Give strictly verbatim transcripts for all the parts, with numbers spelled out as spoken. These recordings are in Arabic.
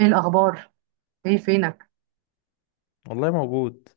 ايه الاخبار؟ ايه فينك؟ والله موجود.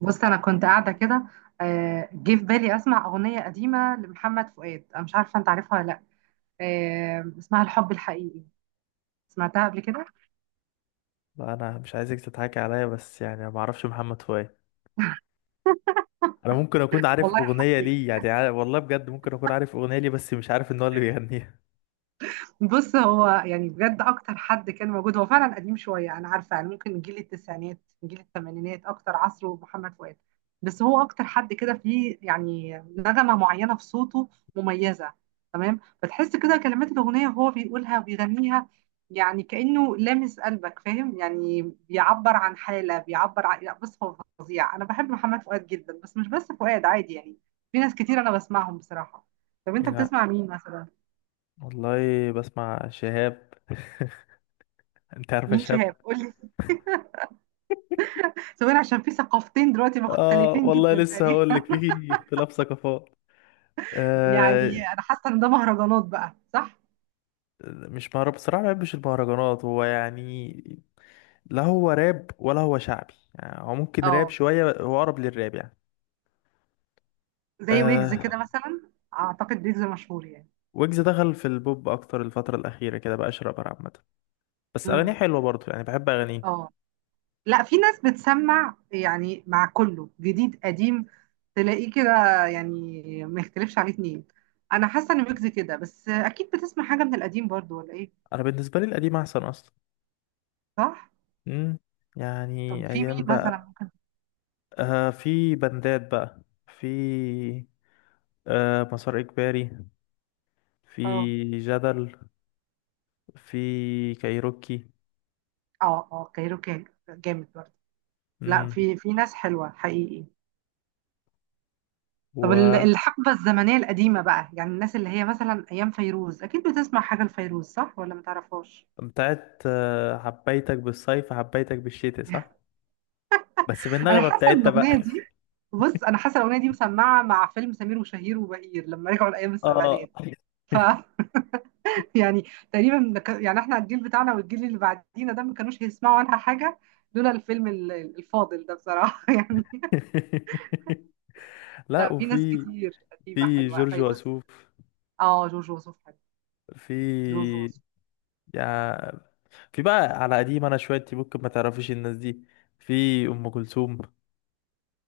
بص، انا كنت قاعده كده. آه، جه في بالي اسمع اغنيه قديمه لمحمد فؤاد. انا مش عارفه انت عارفها ولا لا؟ آه، اسمها الحب الحقيقي. سمعتها قبل كده؟ لا انا مش عايزك تضحكي عليا، بس يعني أنا ما اعرفش محمد فؤاد. انا ممكن اكون عارف والله اغنيه حسيت. ليه، يعني عارف والله بجد، ممكن اكون عارف اغنيه ليه بس مش عارف ان هو اللي بيغنيها. بص، هو يعني بجد اكتر حد كان موجود. هو فعلا قديم شويه، انا عارفه، يعني ممكن جيل التسعينات. جيل الثمانينات اكتر عصره محمد فؤاد. بس هو اكتر حد كده فيه، يعني نغمه معينه في صوته مميزه. تمام، فتحس كده كلمات الاغنيه وهو بيقولها وبيغنيها. يعني كانه لامس قلبك، فاهم يعني. بيعبر عن حاله، بيعبر عن... لا، بص هو فظيع، انا بحب محمد فؤاد جدا، بس مش بس فؤاد عادي يعني. في ناس كتير انا بسمعهم بصراحه. طب انت لا بتسمع مين مثلا؟ والله، بسمع شهاب. انت عارفه مين شهاب؟ شهاب؟ قول. سواء عشان في ثقافتين دلوقتي اه مختلفين والله جدا لسه هقول تقريبا. لك، في اختلاف ثقافات. يعني آه انا حاسه ان ده مهرجانات بقى، صح؟ مش مهرب بصراحه، ما بحبش المهرجانات هو يعني. لا هو راب ولا هو شعبي، يعني هو ممكن راب اه، شويه، هو اقرب للراب يعني. زي ويجز آه كده مثلا، اعتقد ويجز مشهور يعني. ويجز دخل في البوب اكتر الفتره الاخيره كده، بقى شرابر عامه. بس اغانيه امم. حلوه برضه، يعني بحب اغانيه. اه. لا، في ناس بتسمع يعني مع كله جديد قديم. تلاقيه كده، يعني ما يختلفش عليه اتنين. انا حاسه ان ويجز كده، بس اكيد بتسمع حاجه من القديم برضو، ولا ايه؟ انا بالنسبه لي القديم احسن اصلا. صح. امم طب يعني في مين ايام مثلا بقى. ممكن؟ آه في بندات بقى. في آه مسار اجباري. اه، في جدل. في كايروكي. اه، اه، كايروكي جامد برضه. لا، امم في في ناس حلوه حقيقي. طب، ال- الحقبة الزمنية القديمة بقى، يعني الناس اللي هي مثلا أيام فيروز، أكيد بتسمع حاجة لفيروز، صح ولا متعرفهاش؟ وبتاعت آه حبيتك بالصيف حبيتك بالشتاء، صح؟ بس أنا بالنغمه حاسة إن بتاعتها الأغنية بقى. دي... بص، أنا حاسة الأغنية دي مسمعة مع فيلم سمير وشهير وبهير لما رجعوا لأيام اه. السبعينات. ف يعني، تقريبا ك- يعني احنا الجيل بتاعنا والجيل اللي بعدينا ده ما كانوش هيسمعوا عنها حاجة لولا الفيلم ال- الفاضل ده، بصراحة يعني. لا، لا، في ناس وفي كتير قديمة في حلوة. جورج فيروز. وسوف. اه، جورج وسوف حلو. في، جورج وسوف. يعني في بقى على قديم انا شويه، انت ممكن ما تعرفيش الناس دي. في ام كلثوم،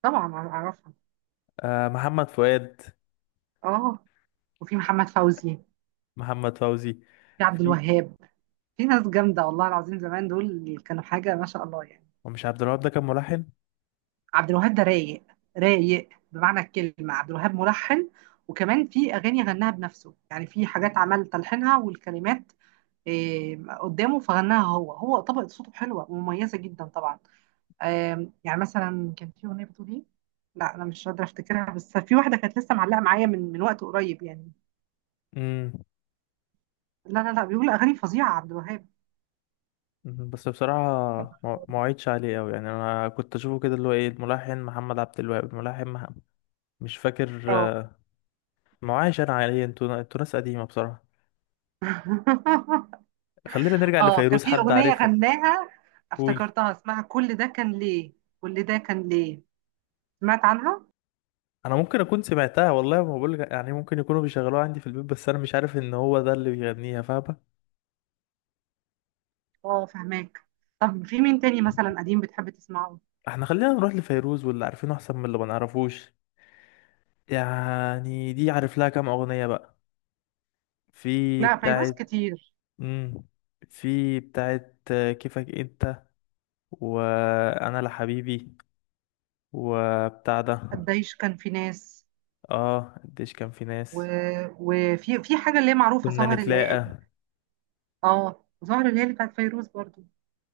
طبعا أعرفها. آه محمد فؤاد، اه، وفي محمد فوزي. محمد فوزي. في عبد في. الوهاب. في ناس جامدة والله العظيم، زمان دول اللي كانوا حاجة ما شاء الله يعني. ومش عبد الوهاب ده كان ملحن؟ عبد الوهاب ده رايق. رايق بمعنى الكلمة. عبد الوهاب ملحن، وكمان في أغاني غناها بنفسه، يعني في حاجات عمل تلحينها والكلمات. إيه، قدامه فغناها هو، هو طبقة صوته حلوة ومميزة جدا طبعا. آم، يعني مثلا كان في أغنية بتقول إيه؟ لا، أنا مش قادرة أفتكرها، بس في واحدة كانت لسه معلقة معايا من من وقت قريب يعني. امم لا، لا، لا، بيقول أغاني فظيعة عبد الوهاب. بس بصراحه ما ما وعدتش عليه قوي، يعني انا كنت اشوفه كده اللي هو ايه الملحن محمد عبد الوهاب الملحن محمد، مش فاكر اه. آه، ما وعيش انا عليه، انتوا انتوا ناس قديمه بصراحه. خلينا نرجع اه، كان لفيروز، في حد اغنيه عارفه؟ غناها، قولي. افتكرتها، اسمها كل ده كان ليه. كل ده كان ليه. سمعت عنها؟ انا ممكن اكون سمعتها والله، ما بقول يعني ممكن يكونوا بيشغلوها عندي في البيت، بس انا مش عارف ان هو ده اللي بيغنيها، فاهمة؟ اه، فهماك. طب في مين تاني مثلا قديم بتحب تسمعه؟ احنا خلينا نروح لفيروز واللي عارفينه احسن من اللي ما نعرفوش. يعني دي عارف لها كام اغنية بقى. في لا، فيروز بتاعت. كتير. امم في بتاعت كيفك انت، وانا لحبيبي، وبتاع ده. قديش كان في ناس. اه قديش كان في و... ناس، وفي في حاجه اللي هي معروفه كنا سهر الليالي. نتلاقى. اه، سهر الليالي بتاعت فيروز برضو.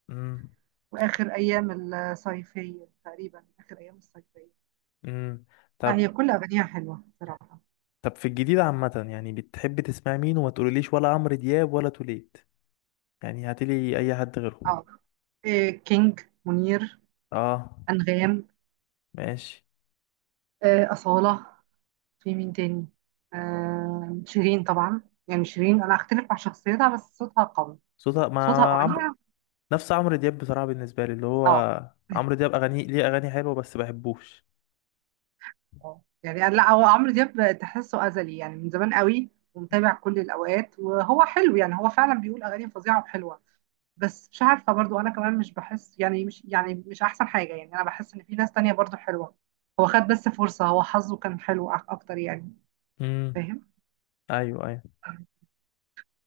امم. واخر ايام الصيفيه تقريبا، اخر ايام الصيفيه. امم، لا، هي طب كل اغانيها حلوه بصراحه. طب في الجديد عامة، يعني بتحب تسمع مين؟ وما تقوليليش ولا عمرو دياب ولا توليد، يعني هاتلي اي حد غيره. اه، إيه كينج. منير. اه. انغام. ماشي. آه، أصالة. في مين تاني؟ آه شيرين طبعا. يعني شيرين انا هختلف مع شخصيتها، بس صوتها قوي. صوتها ما، صوتها عمرو، الاغنيه. نفس عمرو دياب بصراحة بالنسبة لي اللي هو، اه. عمرو دياب اغاني ليه اغاني حلوة بس بحبوش. اه، يعني لا، هو عمرو دياب تحسه ازلي يعني من زمان قوي، ومتابع كل الاوقات، وهو حلو يعني، هو فعلا بيقول اغاني فظيعه وحلوه. بس مش عارفه برضو، انا كمان مش بحس يعني، مش يعني، مش احسن حاجه يعني. انا بحس ان في ناس تانية برضو حلوه. هو خد بس فرصه، هو حظه كان حلو أك- اكتر يعني. امم. فاهم. ايوه، ايوه.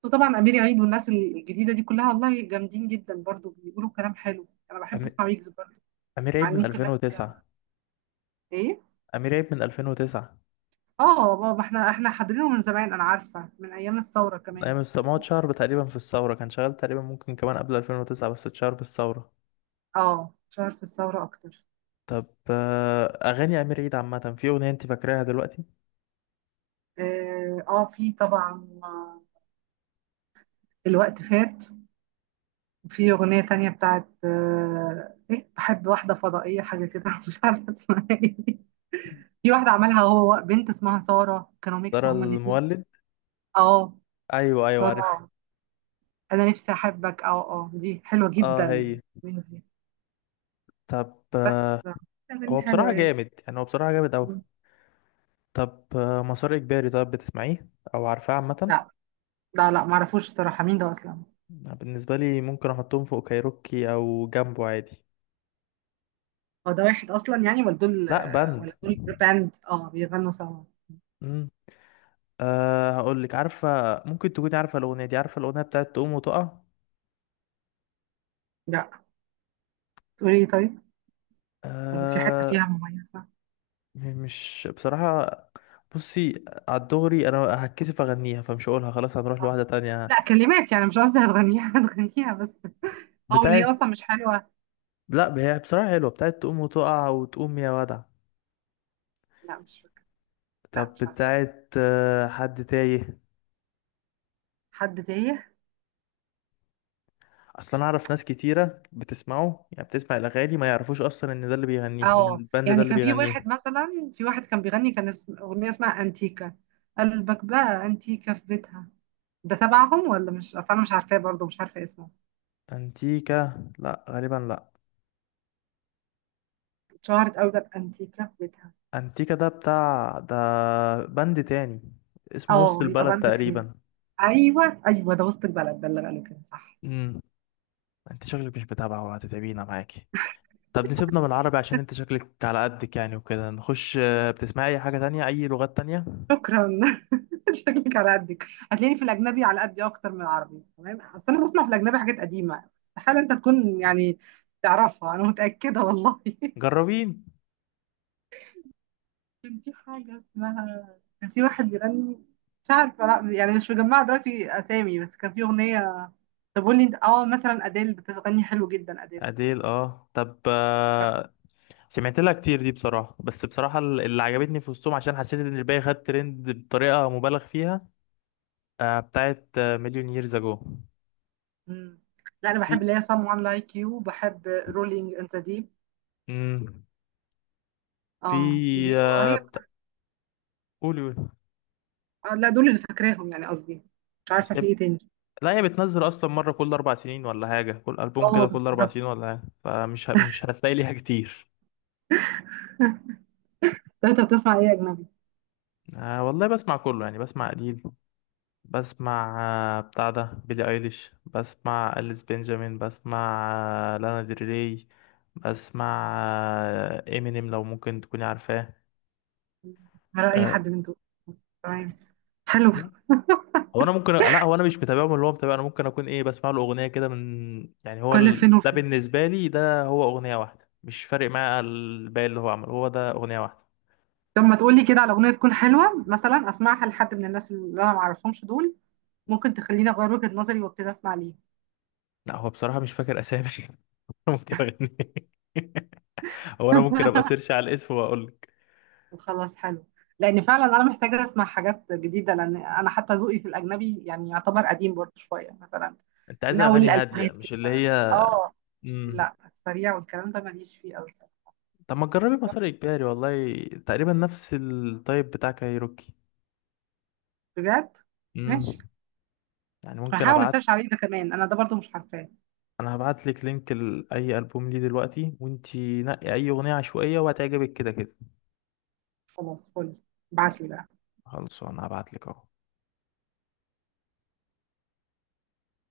وطبعا امير عيد والناس الجديده دي كلها والله جامدين جدا برضو، بيقولوا كلام حلو. انا بحب أمي- اسمع ويجز برضو. امير عيد يعني من ممكن ناس. ألفين وتسعة. ايه. امير عيد من ألفين وتسعة. اه بابا، احنا احنا حاضرينه من زمان، انا عارفه من ايام الثوره كمان، ايام الس- بس ما هو هو... اتشهر تقريبا في الثورة، كان شغال تقريبا ممكن كمان قبل ألفين وتسعة بس اتشهر بالثورة. اه، شهر في الثوره اكتر. طب آه، اغاني امير عيد عامة، في اغنية انت فاكراها دلوقتي؟ اه، آه في طبعا. آه، الوقت فات. في اغنيه تانية بتاعت آه ايه بحب واحده فضائيه حاجه كده مش عارفه اسمها ايه. في واحده عملها هو بنت اسمها ساره، كانوا ميكس ترى هما الاثنين. المولد. اه. ايوه ايوه عارف. ساره. انا نفسي احبك، اه، اه، دي حلوه اه جدا. هي. مين دي؟ طب بس آه، لا، اغاني هو بصراحة حلوه يعني. جامد، يعني هو بصراحة جامد اوي. طب آه، مسار إجباري، طب بتسمعيه أو عارفاه عامة؟ لا، لا، لا، ما اعرفوش الصراحه مين ده اصلا. بالنسبة لي ممكن أحطهم فوق كايروكي أو جنبه عادي. هو ده واحد اصلا يعني، ولا دول لأ، آه، بند. ولا دول باند اه بيغنوا سوا؟ مم. أه، هقولك، عارفة؟ ممكن تكوني عارفة الأغنية دي، عارفة الأغنية بتاعت تقوم وتقع؟ لا. تقولي ايه طيب؟ ولا في حته أه فيها مميزه؟ م- مش بصراحة. بصي على الدغري، أنا هتكسف أغنيها فمش هقولها، خلاص هنروح آه. لواحدة تانية. لا، كلمات يعني، مش قصدي هتغنيها هتغنيها بس. اه، واللي هي بتاعت. اصلا مش حلوه. لأ هي بصراحة حلوة، بتاعت تقوم وتقع وتقوم يا ودع. لا، مش فاكره. لا، طب مش عارفه. بتاعت آه، حد تايه. حد تايه؟ اصلا انا اعرف ناس كتيره بتسمعه، يعني بتسمع الاغاني ما يعرفوش اصلا ان ده اللي بيغنيها، ان اه الباند ده يعني، اللي كان في بيغنيها. واحد مثلا، في واحد كان بيغني، كان اسم اغنيه اسمها انتيكا. قلبك بقى انتيكا في بيتها. ده تبعهم ولا مش؟ اصل انا مش عارفاه برضه، مش عارفه اسمه. انتيكا؟ لا غالبا لا. اتشهرت قوي ده، بانتيكا في بيتها. انتيكا ده بتاع ده، باند تاني، اسمه وسط اه، يبقى البلد بند تاني. تقريبا. ايوه، ايوه، ده وسط البلد، ده اللي قالوا كده، صح. امم. انت شكلك مش متابعه، وهتتعبينا معاكي. طب نسيبنا من العربي، عشان انت شكلك على قدك يعني، وكده نخش آه، بتسمعي اي حاجه تانية، اي لغات تانية؟ شكرا. شكلك على قدك، هتلاقيني في الاجنبي على قدي اكتر من العربي، تمام؟ اصل انا بسمع في الاجنبي حاجات قديمه، استحاله انت تكون يعني تعرفها، انا متاكده والله جربي. كان في حاجه اسمها... كان في واحد بيغني. مش عارفه، لا يعني مش مجمعه دلوقتي اسامي، بس كان في اغنيه. طب قول لي انت، اه مثلا اديل بتغني حلو جدا، اديل. أديل؟ اه، طب آه، سمعت لها كتير دي بصراحة، بس بصراحة ال- اللي عجبتني في وسطهم، عشان حسيت ان الباقي خد ترند بطريقة مبالغ فيها آه، بتاعت آه، مليون ييرز اجو. مم. لا، انا بحب في. اللي هي someone like you، بحب rolling in the deep. مم. اه، في دي آه، هي. بتا... قولي، قولي. آه لا، دول اللي فاكراهم يعني، قصدي مش عارفه بس في هي- ايه تاني. لا هي بتنزل اصلا مرة كل اربع سنين ولا حاجة، كل البوم اه، كده كل اربع بالظبط. سنين ولا حاجة، فمش ه... مش هتلاقي ليها كتير. لا، انت بتسمع ايه اجنبي؟ آه والله بسمع كله، يعني بسمع قليل. بسمع آه، بتاع ده بيلي ايليش. بسمع أليس بنجامين. بسمع آه، لانا دريي. بسمع آه، امينيم، لو ممكن تكوني عارفاه. على اي آه، حد من دول؟ تمام. حلو. هو انا ممكن، لا هو انا مش متابعهم اللي هو متابع، انا ممكن اكون ايه بسمع له اغنيه كده من، يعني هو كل فين ال... ده وفين. بالنسبه لي، ده هو اغنيه واحده مش فارق معايا الباقي اللي هو عمله، هو ده اغنيه واحده. طب ما تقولي كده على اغنيه تكون حلوه مثلا، اسمعها لحد من الناس اللي انا ما اعرفهمش دول. ممكن تخليني اغير وجهه نظري وابتدي اسمع ليه. لا هو بصراحه مش فاكر اسامي. ممكن اغني. هو انا ممكن ابقى سيرش على الاسم واقول لك. وخلاص، حلو. لان فعلا انا محتاجه اسمع حاجات جديده، لان انا حتى ذوقي في الاجنبي يعني يعتبر قديم برضه شويه مثلا، انت عايز من اول اغاني هاديه، الالفينات مش كده. اللي هي اه. مم. لا، السريع والكلام ده ماليش فيه قوي. طب ما تجربي مسار اجباري، والله تقريبا نفس التايب بتاع كايروكي. بجد؟ امم، ماشي. يعني ممكن هحاول ابعت. اسيرش عليه ده كمان، انا ده برضه مش عارفاه. انا هبعت لك لينك لاي البوم ليه دلوقتي، وانتي نقي اي اغنيه عشوائيه وهتعجبك كده كده. خلاص، فل. ابعتلي بقى. خلاص، انا هبعت لك اهو.